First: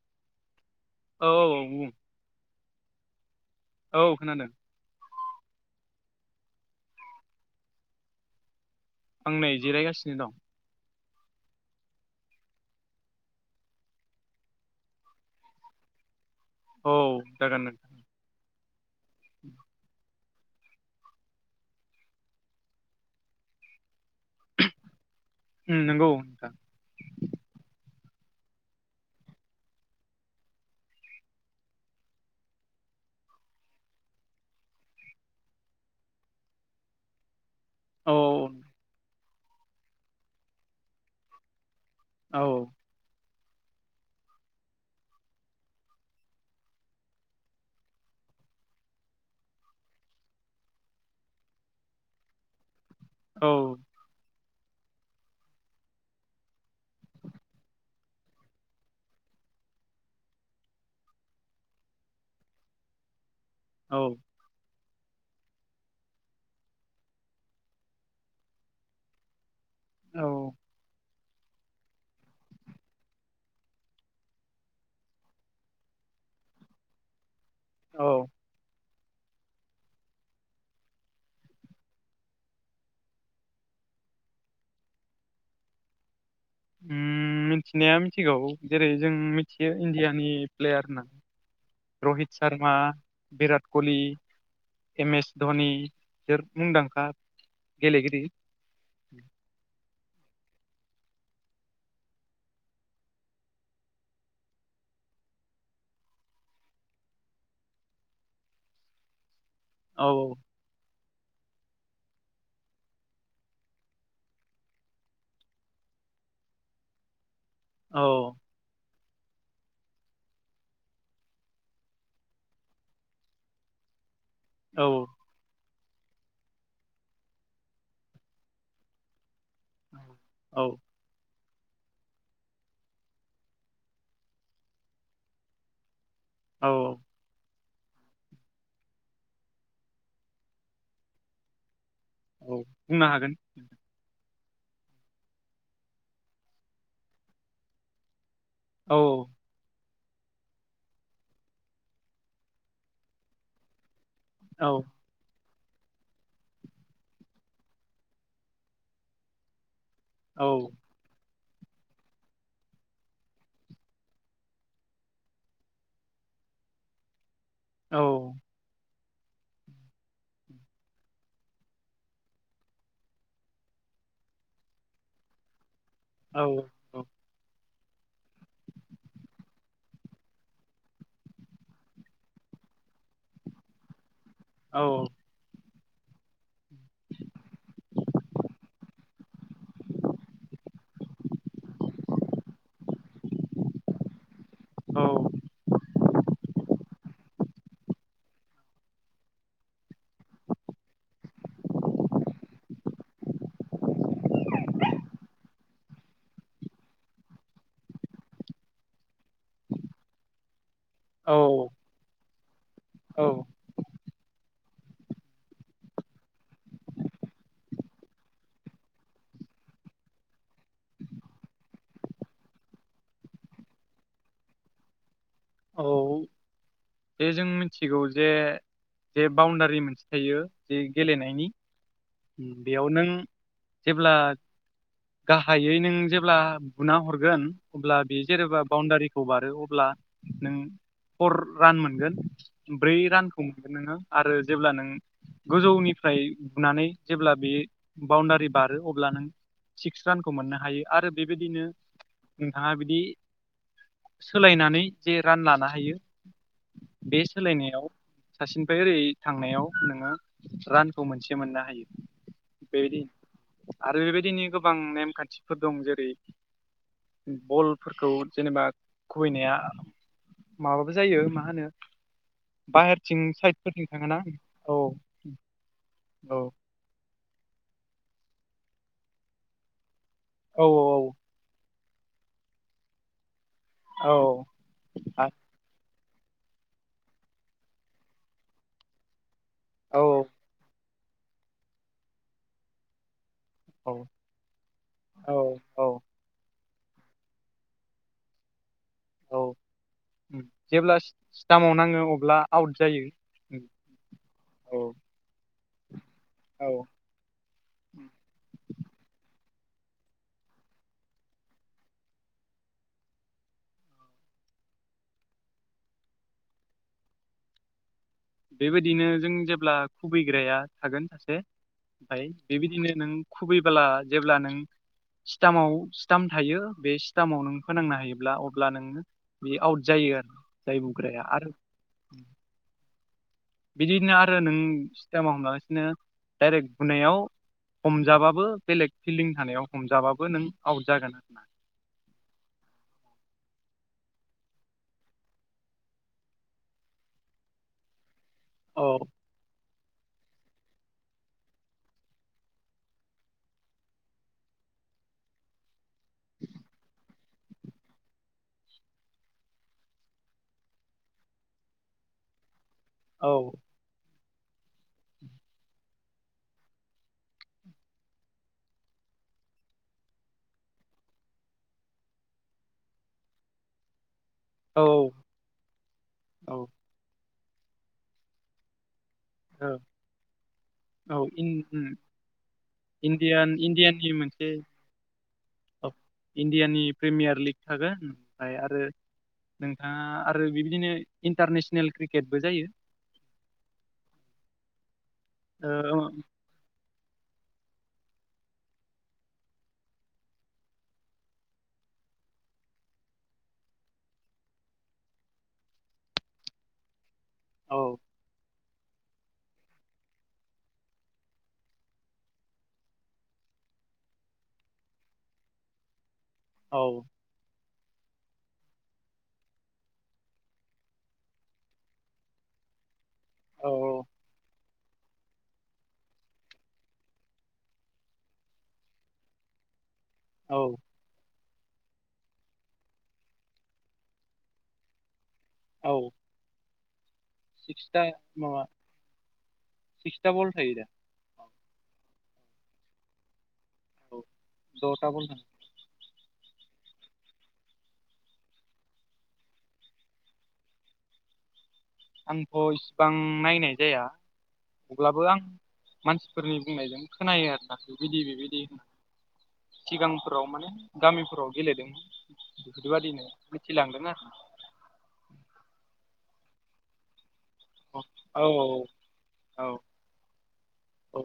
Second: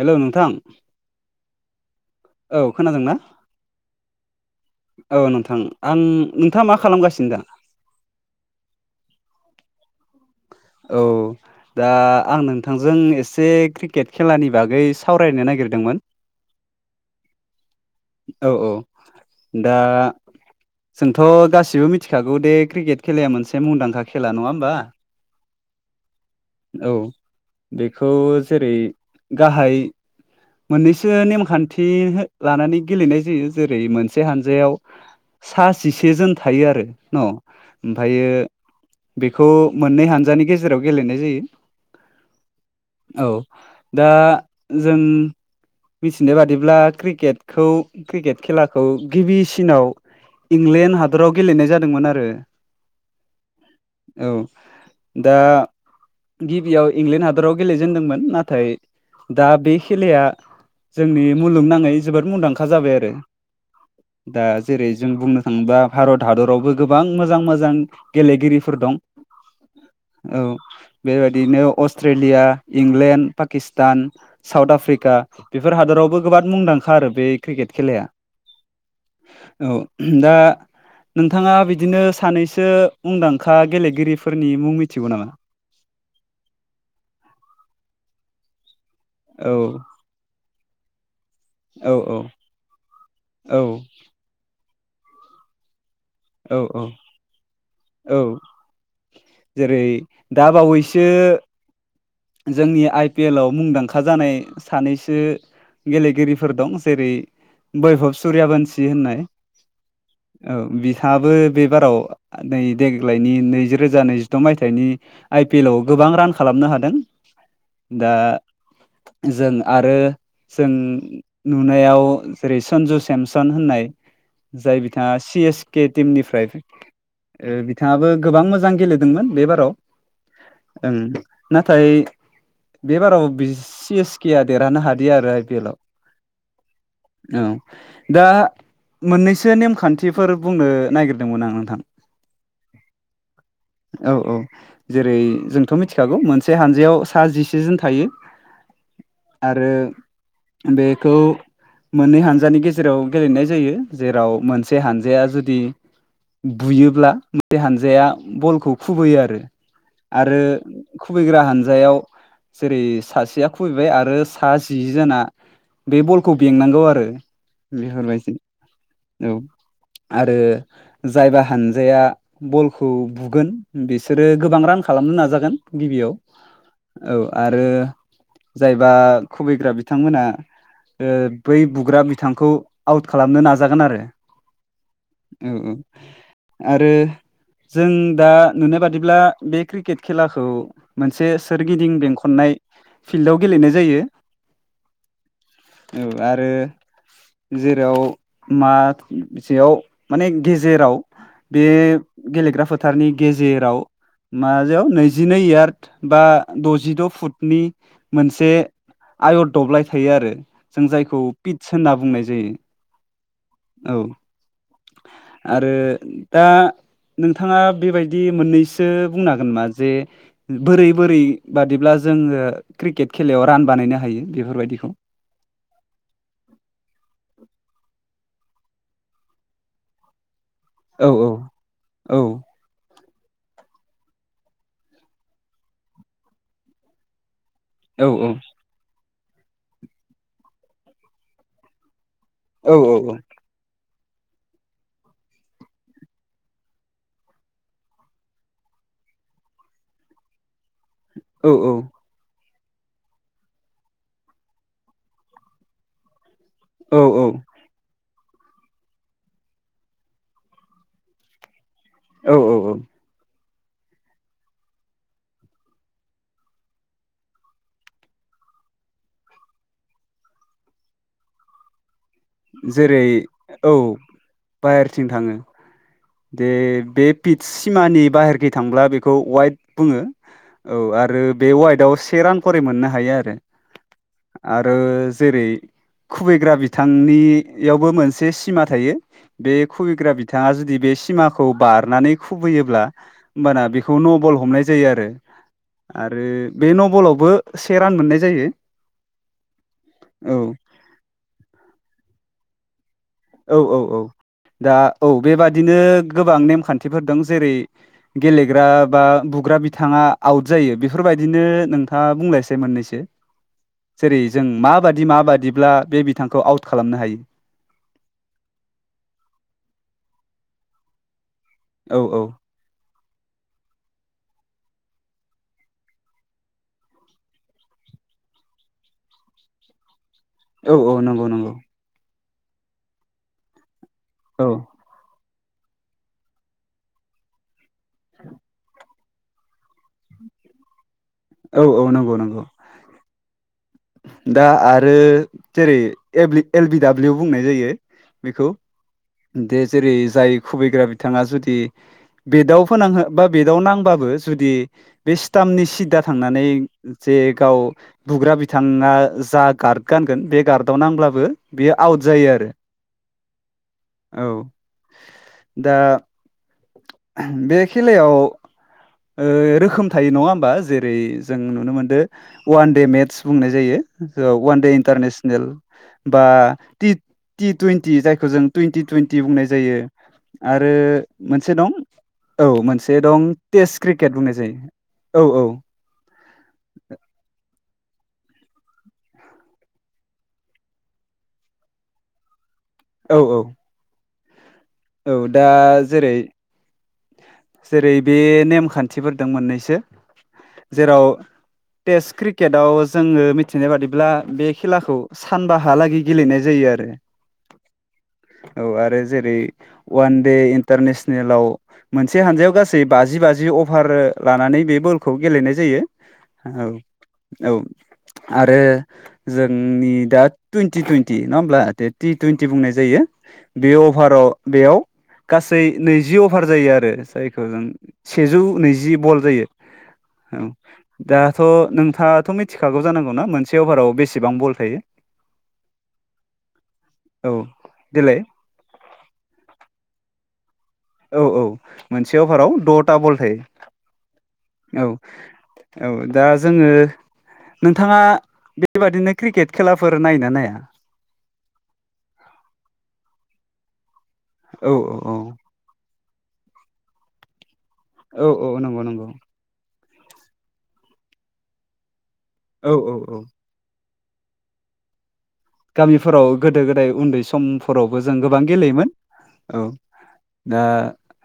Hello नोंथां औ औ बुं औ खोनादोंना औ खोनादों औ नोंथां आं नोंथाङा मा खालामगासिनो दा? आं नै जिरायगासिनो दं। औ। दा आं नोंथांजों एसे क्रिकेट खेलानि बागै सावरायनो नागिरदोंमोन औ जागोन नों औ औ दा जोंथ' गासिबो मिथिखागौ दे क्रिकेट खेलाया मोनसे मुंदांखा खेला नङा होमबा उम नंगौ नोंथां खौ जेरै गाहाय मोननैसो नेमखान्थि हो लानानै गेलेनाय जायो जेरै मोनसे हानजायाव सा जिसे जोन थायो आरो न' औ ओमफायो बेखौ मोननै हानजानि गेजेराव गेलेनाय जायो। औ। औ दा जों मिथिनाय बादिब्ला क्रिकेटखौ क्रिकेट खेलाखौ गिबिसिनाव इंलेण्ड हादराव गेलेनाय जादोंमोन आरो। औ। औ दा गिबियाव इंलेण्ड हादराव गेलेजेनदोंमोन नाथाय दा बे खेलाया जोंनि मुलुगनाङै जोबोद मुंदांखा जाबाय आरो। औ दा ज जेरै जों बुंनो थाङोबा भारत हादरावबो गोबां मोजां मोजां गेलेगिरिफोर दं। औ बेबायदिनो Australia, England, Pakistan, South Africa बेफोर हादराव [unintelligible] बो गोबां मुंदांखा आरो बे क्रिकेट खेलाया औ औ दा नोंथाङा बिदिनो सानैसो मुंदांखा गेलेगिरिफो फोरनि मुं मिथिगौ नामा? उम मिनथिनाया मिनथिगौ जेरै जों औ मिथियो इण्डियानि प्लेयार होनना औ औ रहित सार्मा, औ बिराट कलि, एम एस धनि बिसोर औ औ मुंदांखा गेलेगिरि। औ जेरै दा बावैसो जोंनि आइ पि एल आव मुंदांखा जानाय सानैसो गेलेगिरिफोर दं जेरै बैभब सुरिया बोनसि होननाय औ औ बि थांआबो बे बाराव नै देग्लायनि नैजि रोजा नैजिद' मायथाइनि आइ पि एल आव गोब [unintelligible] बां रान खालामनो हादों औ दा जों आरो जों [unintelligible] नुनायाव जेरै सनजु सेमसन होननाय जाय औ औ बिथाङा सि एस केटिम निफ्राय ओ बिथाङाबो गोबां मोजां गेलेदोंमोन बे बा राव औ [unintelligible] नाथाय बे बाराव बि सि एसकेया देरहानो हादिया आरो आइ पि एल आव औ औ दा मोननैसो नेमखान्थिफोर बुंनो नागिरदोंमोन आं नोंथां औ बुंनो हागोन औ औ जेरै जोंथ' मिथिखागौ मोनसे हानजायाव सा जिसेजोन थायो। औ आरो बेखौ मोननै हानजानि गेजेराव गेलेनाय जायो जेराव औ मोनसे हानजाया जुदि बुयोब्ला मोनसे हानजाया बलखौ खुबैयो आरो आरो खुबैग्रा हानजायाव जेरै सासेया खुबैबाय आरो सा जि जोना बे बलखौ बेंनांगौ आरो औ बेफोरबायदि औ आरो जायबा हानजाया बलखौ बुगोन बिसोरो गोबां रानख खालामनो नाजागोन गिबियाव औ औ आरो जायबा खुबैग्रा बिथांमोना बै बुग्रा बिथांखौ आउट खालामनो नाजागोन आरो औ औ आरो जों दा नुनाय बादिब्ला बे क्रिकेट खेलाखौ मोनसे सोरगिदिं बेंखननाय फिल्डआव गेलेनाय जायो औ औ आरो जेराव मसेयाव माने गेजेराव बे गेलेग्रा फोथारनि गेजेराव माजायाव नैजिनै इयार्द बा दजिद' फुटनि मोनसे आयर दब्लाय थायो आरो जों जायखौ पिट्स औ होनना बुंनाय जायो औ आरो दा नोंथाङा बेबायदि मोननैसो बुंन हागोन नामा जे बोरै बोरै बादिब्ला जोङो क्रिकेट खेलायाव रान बानायनो हायो बेफोरबायदिखौ औ बे जों मिथिगौ जे जे बाउण्डारि मोनसे थायो ज औ औ गेलेनायनि औ बेयाव नों जेब्ला गाहायै नों जेब्ला बुना हरगोन अब्ला औ बे औ जेनेबा बाउणडारिखौ बारो अब्ला नों फर रान मोनगोन औ ब्रै औ रानखौ मोनगोन नोङो आरो जेब्ला नों गोजौनिफ्राय बुनानै जेब्ला बेयो बाउण्डारि बारो अब्ला नों सिक्स रानखौ मोननो हायो आरो औ बेबायदिनो नोंथाङा बिदि सोलायनानै जे रान लानो हायो औ बे सोलायनायाव सासेनिफ्राय ओरै थांनायाव नोङो रानखौ मोनसे मोननो हायो औ औ औ बेबायदि आरो बेबायदिनो गोबां नेमखान्थिफोर दं जेरै बलफोरखौ जेनेबा खुबैनाया माबाबो जायो मा होनो जेरै बाहेरथिं औ साइदफोरथिं थाङोनां औ बाहेरथिं थाङो औ दे बे पिट सिमानि बाहेरखै थांब्ला बेखौ वाइट बुङो औ आरो बे वाइडआव से रान खरि मोननो हायो आरो। औ आरो जेरै खुबैग्रा बिथां। नियावबो मोनसे सिमा थायो बे औ खुबैग्रा बिथाङा जुदि बे। सिमाखौ बारनानै खुबैयोब्ला। होमबाना औ बेखौ न' बल हमनाय जायो आरो औ औ आरो। बे नबलावबो से रान मोननाय जायो। औ औ जेब्ला स्टामाव नाङो अब्ला आउट जायो। औ औ औ दा औ बेबादिनो। गोबां नेम औ खान्थिफोर दं जेरै गेलेग्रा बा बुग्रा बि। बिथाङा आउट जायो बेफोरबायदिनो नोंथाङा बुंलायसै मोननैसो। जेरै जों माबादि माबादिब्ला बे बिथांखौ आउट खालामनो हायो। बेबायदिनो जों जेब्ला खुबैग्राया थागोन सासे औ औ ओमफ्राय बेबायदिनो। नों खुबैबोला जेब्ला नों। सिटामाव स्टाम थायो बे सि्टामाव नों फोनांनो हायोब्ला अब्ला नोङो। बे आउट जायो आरो। औ जाय औ बुग्राया नंगौ नंगौ। आरो बिदिनो आरो औ नों सिटामाव हमालासिनो डाइरेक्ट बुनायाव। हमजाबाबो बेलेग फिल्डिं थानायाव हमजाबाबो नों आउट जागोन आरो। औ औ नंगौ नंगौ। दा आरो जेरै एल ल्बि एल बि दडाब्लिउ बुंनाय जायो। बेखौ औ दे जेरै जाय खुबैग्रा बिथाङा जुदि। बेटआव फोनांहो बा बेटआव नांबाबबो जुदि बे स्टाम सिदा। थांनानै जे गाव बुग्रा बि। बिथाङा जा गार्ड गानगोन बे गार्डआव नांब्लाबो बियो आउट जायो आरो। औ। औ दा बे खेलायाव। ओ रोखोम थायो नङा होमबा जेरै जों नुनो मोनदों वान दे मेटस। बुंनाय जायो वान दे औ इन्टारनेसनेल बा औ टिथ। टि तुयेन टि जायखौ जों तुयेनटि तुयेनटि बुंनाय जायो आरो। आरो औ इन मोनसे दं औ मोनसे दं इण्डियान टेस्ट इण्डियाननि क्रिकेट बुंनाय मोनसे जायो। औ औ इण्डियानि प्रिमियार लिग थागोन। ओमफ्राय आरो नोंथाङा आरो बिबायदिनो इन्टारनेसनेल क्रिकेटबो जायो। औ औ। औ दा ओ जेरै। जेरै बे नेम खान्थिफोर दं मोननैसो जेराव। टेस्ट क्रिकेटाव जोङो मिथिनाय बादिब्ला बे खेलाखौ सानबा हालागै गेलेनाय जायो। आरो। औ। औ आरो जेरै वान दे इन्टारनेसनेलाव। मोनसे हानजायाव गासै बाजि बाजि अभार लानानै बे बलखौ गेलेनाय जायो। औ औ। आरो जोंनि दा टुइन्टि टुइन्टि नङा होमब्लाे टि टुइन्टि बुंनाय जायो। बे औ अभाराव बेयाव गासै नैजि अ। अभार जायो आरो जायखौ जों सेजौ नैजि बल जायो। औ दा। थ' नोंथाङाथ' मिथिखागौ जानांगौना मोनसे अभाराव बेसेबां बल थायो। औ। औ सिक्सा देलाय माबा सिक्सा बल थायो दा। औ औ मोनसे अभाराव द'था बल औ थायो। दथा बल थाङो औ औ दा जोङो। नोंथाङा बेबादिनो क्रिकेट खेलाफोर नायनो नाया? आंथ' इसिबां नायनाय जाया औ अब्लाबो आं औ मानसिफोरनि बुंनायजों खोनायो आरो। औ औ नंगौ नंगौ सिगांफोराव माने गामिफोराव गेलेदों औ औ औ बेफोरबायादिनो मिथिलांदों आरो गामिफोराव गोदो गोदाय उन्दै सम समफोरावबो जों गोबां आरो औ गेलेयोमोन औ दा औ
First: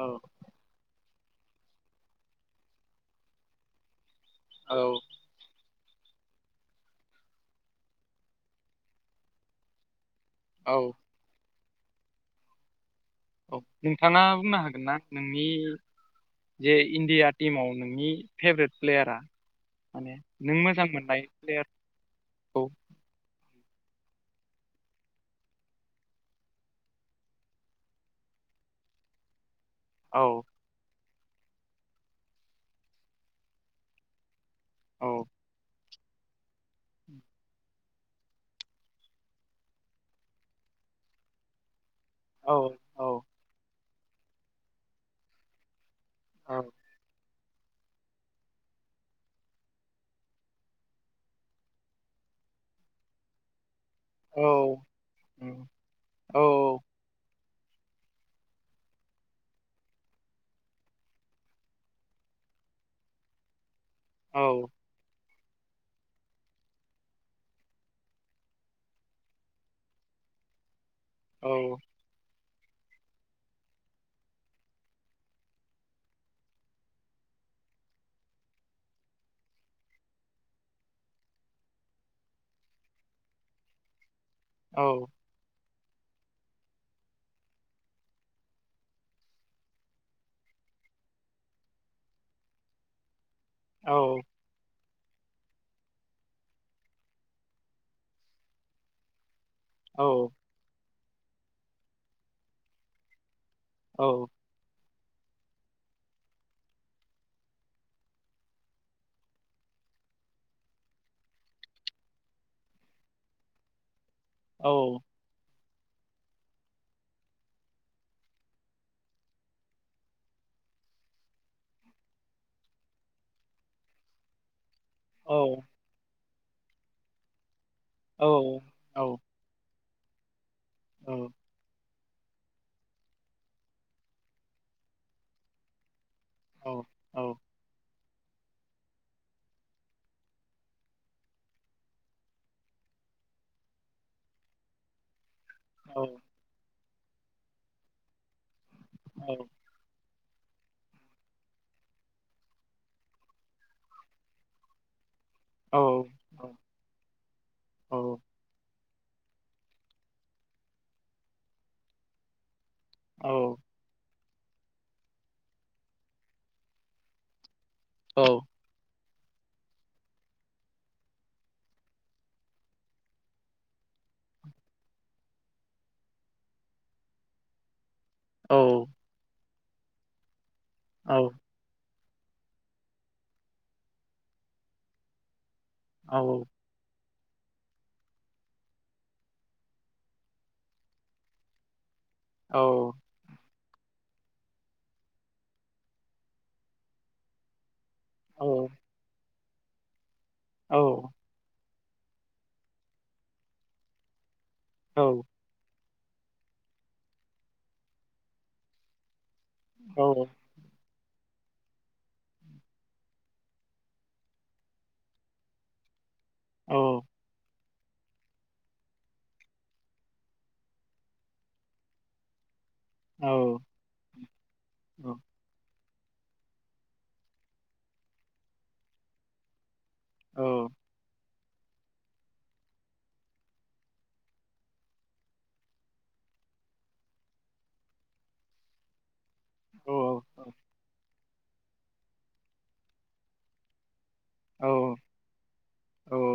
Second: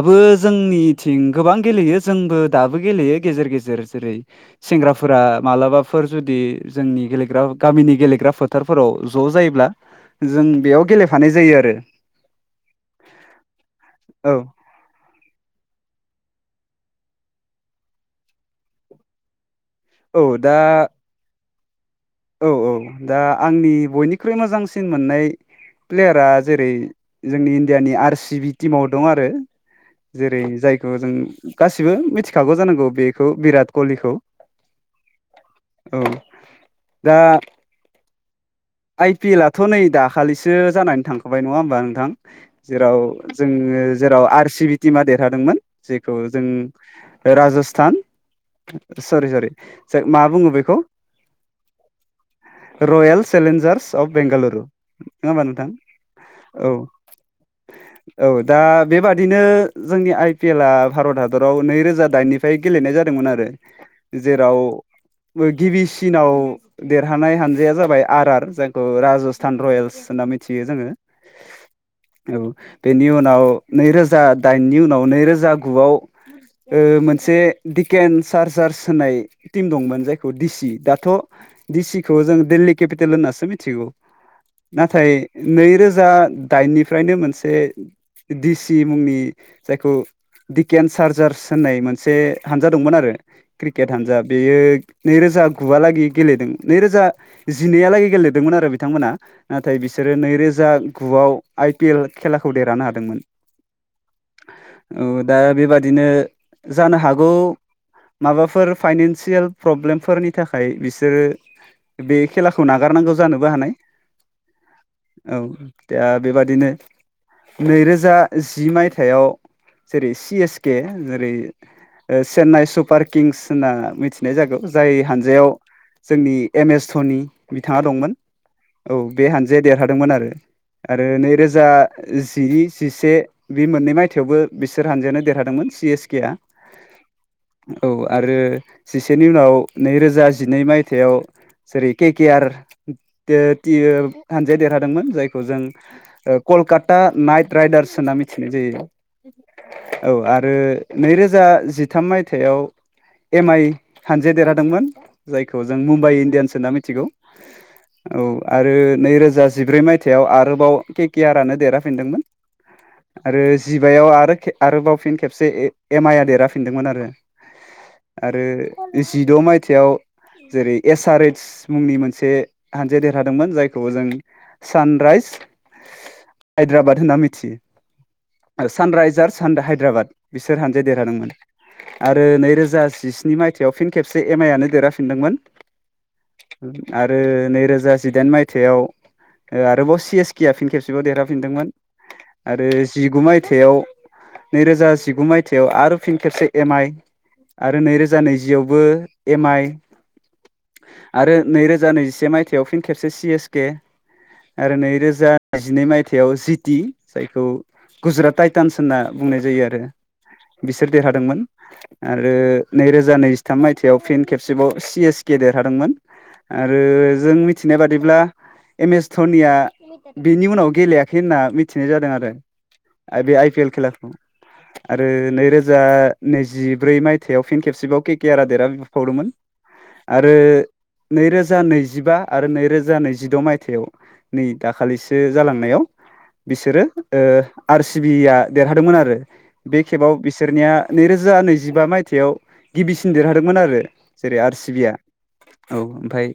औ जोंनि थिं गोबां गेलेयो जोंबो दाबो गेलेयो गेजेर गेजेर जेरै औ सेंग्राफोरा मालाबा फोर जुदि जोंनि गेलेग्रा गामिनि गेलेग्रा फोथारफोराव ज' जायोब्ला जों औ बेयाव गेलेफानाय जायो आरो औ नोंथाङा औ बुंनो हागोनना नोंनि जे इण्डिया टिमाव नोंनि फेभरेट प्लेयारा माने औ दा नों मोजां मोननाय प्लेयार औ औ दा आंनि बयनिख्रुइ मोजांसिन मोननाय प्लेयारा जेरै जोंनि इण्डियानि आर सि बि टिमाव दं आरो। औ जेरै जायखौ जों गासिबो मिथिखागौ जानांगौ बेखौ बिराट कलिखौ औ औ दा आइ पि एलआथ' नै दाखाबलिसो जानानै थांखाबाय नङा होमबा नोंथां? औ जेराव औ जोङो जेराव आर सि बि टिमा देरहादोंमोन। जेखौ जों औ राजस्थान सरि सरि मा बुङो बेखौ रयेल चेलेन्जार्स अफ औ बेंगालुरु नङा होमबा औ नोंथां औ औ औ दा बेबादिनो जोंनि आइ पि एल आ भारत हादराव नैरोजा दाइननिफ्राय गेलेनाय जा जादोंमोन‌ आरो औ जेराव गिबिसिनाव देरहानाय हानजाया जाबाय आर आर जायखौ राजस्थान रयेल्स होनना मिथियो जोङो। औ औ बेनि उनाव नैरोजा दाइननि उनाव नैरोजा गुआव ओ मोनसे दिकेन सारजार्स होननाय टिम दंमोन जायखौ दिसि दाथ' दिसिखौ जों दिल्ली केपिटेल होनो मिथिगौ औ नाथाय नै रोजा जा दाइननिफ्रायनो मोनसे दिसि मुंनि जायखौ दिडकन चारजार्स होननाय मोनसे हानजा दंमोन आरो। क्रिकेट हानजा बेयो नैरोजा गुवालागै गेलेदों। नैरोजा जिनैहालागै गेलेदोंमोन आरो बिथांमोना नाथाय औ बिसोरो औ नैरोजा गुआव आइ पि एल खेलाखौ देरहानो हादोंमोन। औ दा बेबादिनो जानो हागौ माबाफोर फाइनानसियेल प्रब्लेमफोरनि थाखाय बिसोरो बे खेलाखौ नागारनांगौ जानोबो हानाय औ। दा बेबादिनो नैरोजा जि मायथाइयाव जेरै सि एसके जेरै चेन्नाइ सुपार किंस होनना मिथिनाय जागौ। जाय हानजायाव जोंनि एम एस धनि बिथाङा दंमोन औ बे हानजाया देरहादोंमोन आरो आरो नैरोजा जिनि जिसे बे मोननै मायथाइावबो बिसोर हानजानो देरहादोंमोन सि एस केआ औ आरो जिसेनि उनाव नैरोजा जिनै मायथाइ थायाव जेरै के के आर टि ओ हानजाया देरहादोंमोन जाय खौ जों औ ओ कलकाता नाइट राइडार्स होनना मिथिनाय जायो। औ औ आरो नै रोजा जिथाम मायथाइयाव एम आइ हानजाया देरहादोंमोन जाय खौ जों मुम्बाइ इण्डियानस होनना मिथिगौ। औ आरो नै रोजा जिब्रै मायथाइाव आरोबाव के के आर आनो देरहाफिनदोंमोन। आरो जिबायाव आरो आरोबाव फिन खेबसे एम आइ आ देरहाफिनदोंमोन आरो। आरो जिद' मायथाइयाव जेरै एस आर ओइच मुंनि मोनसे हानजाया देरहादोंमोन‌ जायखौ जों सानराइस हायद्राबाद होनना मिथियो। सान राइजार्स हायद्राबाद बिसोर हानजाया देरहादोंमोन। आरो नैरोजा जिस्नि माइथायाव फिन खेबसे एम आइ आनो देरहाफिनदोंमोन। औ औ। आरो नैरोजा जिदाइन मायथाइयाव। आरोबाव सि एस के आ फिन खेबसेबाव देरहााफिनदोंमोन। आरो जिगुनै। मायथाइयाव नै रोजा जिगु मायथाइयाव आरो फिन खेबसे एम आइ आरो नै रोजा रोजा नैजियावबो एम आइ आरो नैरोजा नैजिसे मायथाइयाव फिन खेबसे सि एस केे आरो नैरोजा नैजिनै मायथाइयाव जिटि जायखौ गुजरात टाइटानस होनना। बुंनाय जायो आरो बि बिसोर देरहादोंमोन आरो नैरोजा नैजिथाम मायथाइयाव फन खेबसे। बे खेबाव सि एस केे देरहादोंमोन आरो जों मिथिनाय बादिब्ला। एम एस धनिया बिनि उनाव गेलेयाखै होनना मिथिनाय जादों आरो। बे आइ पि एल खेलाखौ आरो नैरोजा जा नैजिब्रै मायथाइयाव फिन खेबसेबाव के के आर आ देरहा फिनबावदोंमोन। आरो नैरोजा नै रोजा नैजिबा आरो नैरोजा नैजिद' मायथाइयाव नै दाखालिसो जालांनायाव बिसोरो आर सि बिया देरहादोंमोन आरो। बे खेबाव बिसोरनिया नैरोजा नैजिबा मायथाइयाव गिबिसिन देरहादोंमोन आरो। जेरै आर सि बिआ औ ओमफ्राय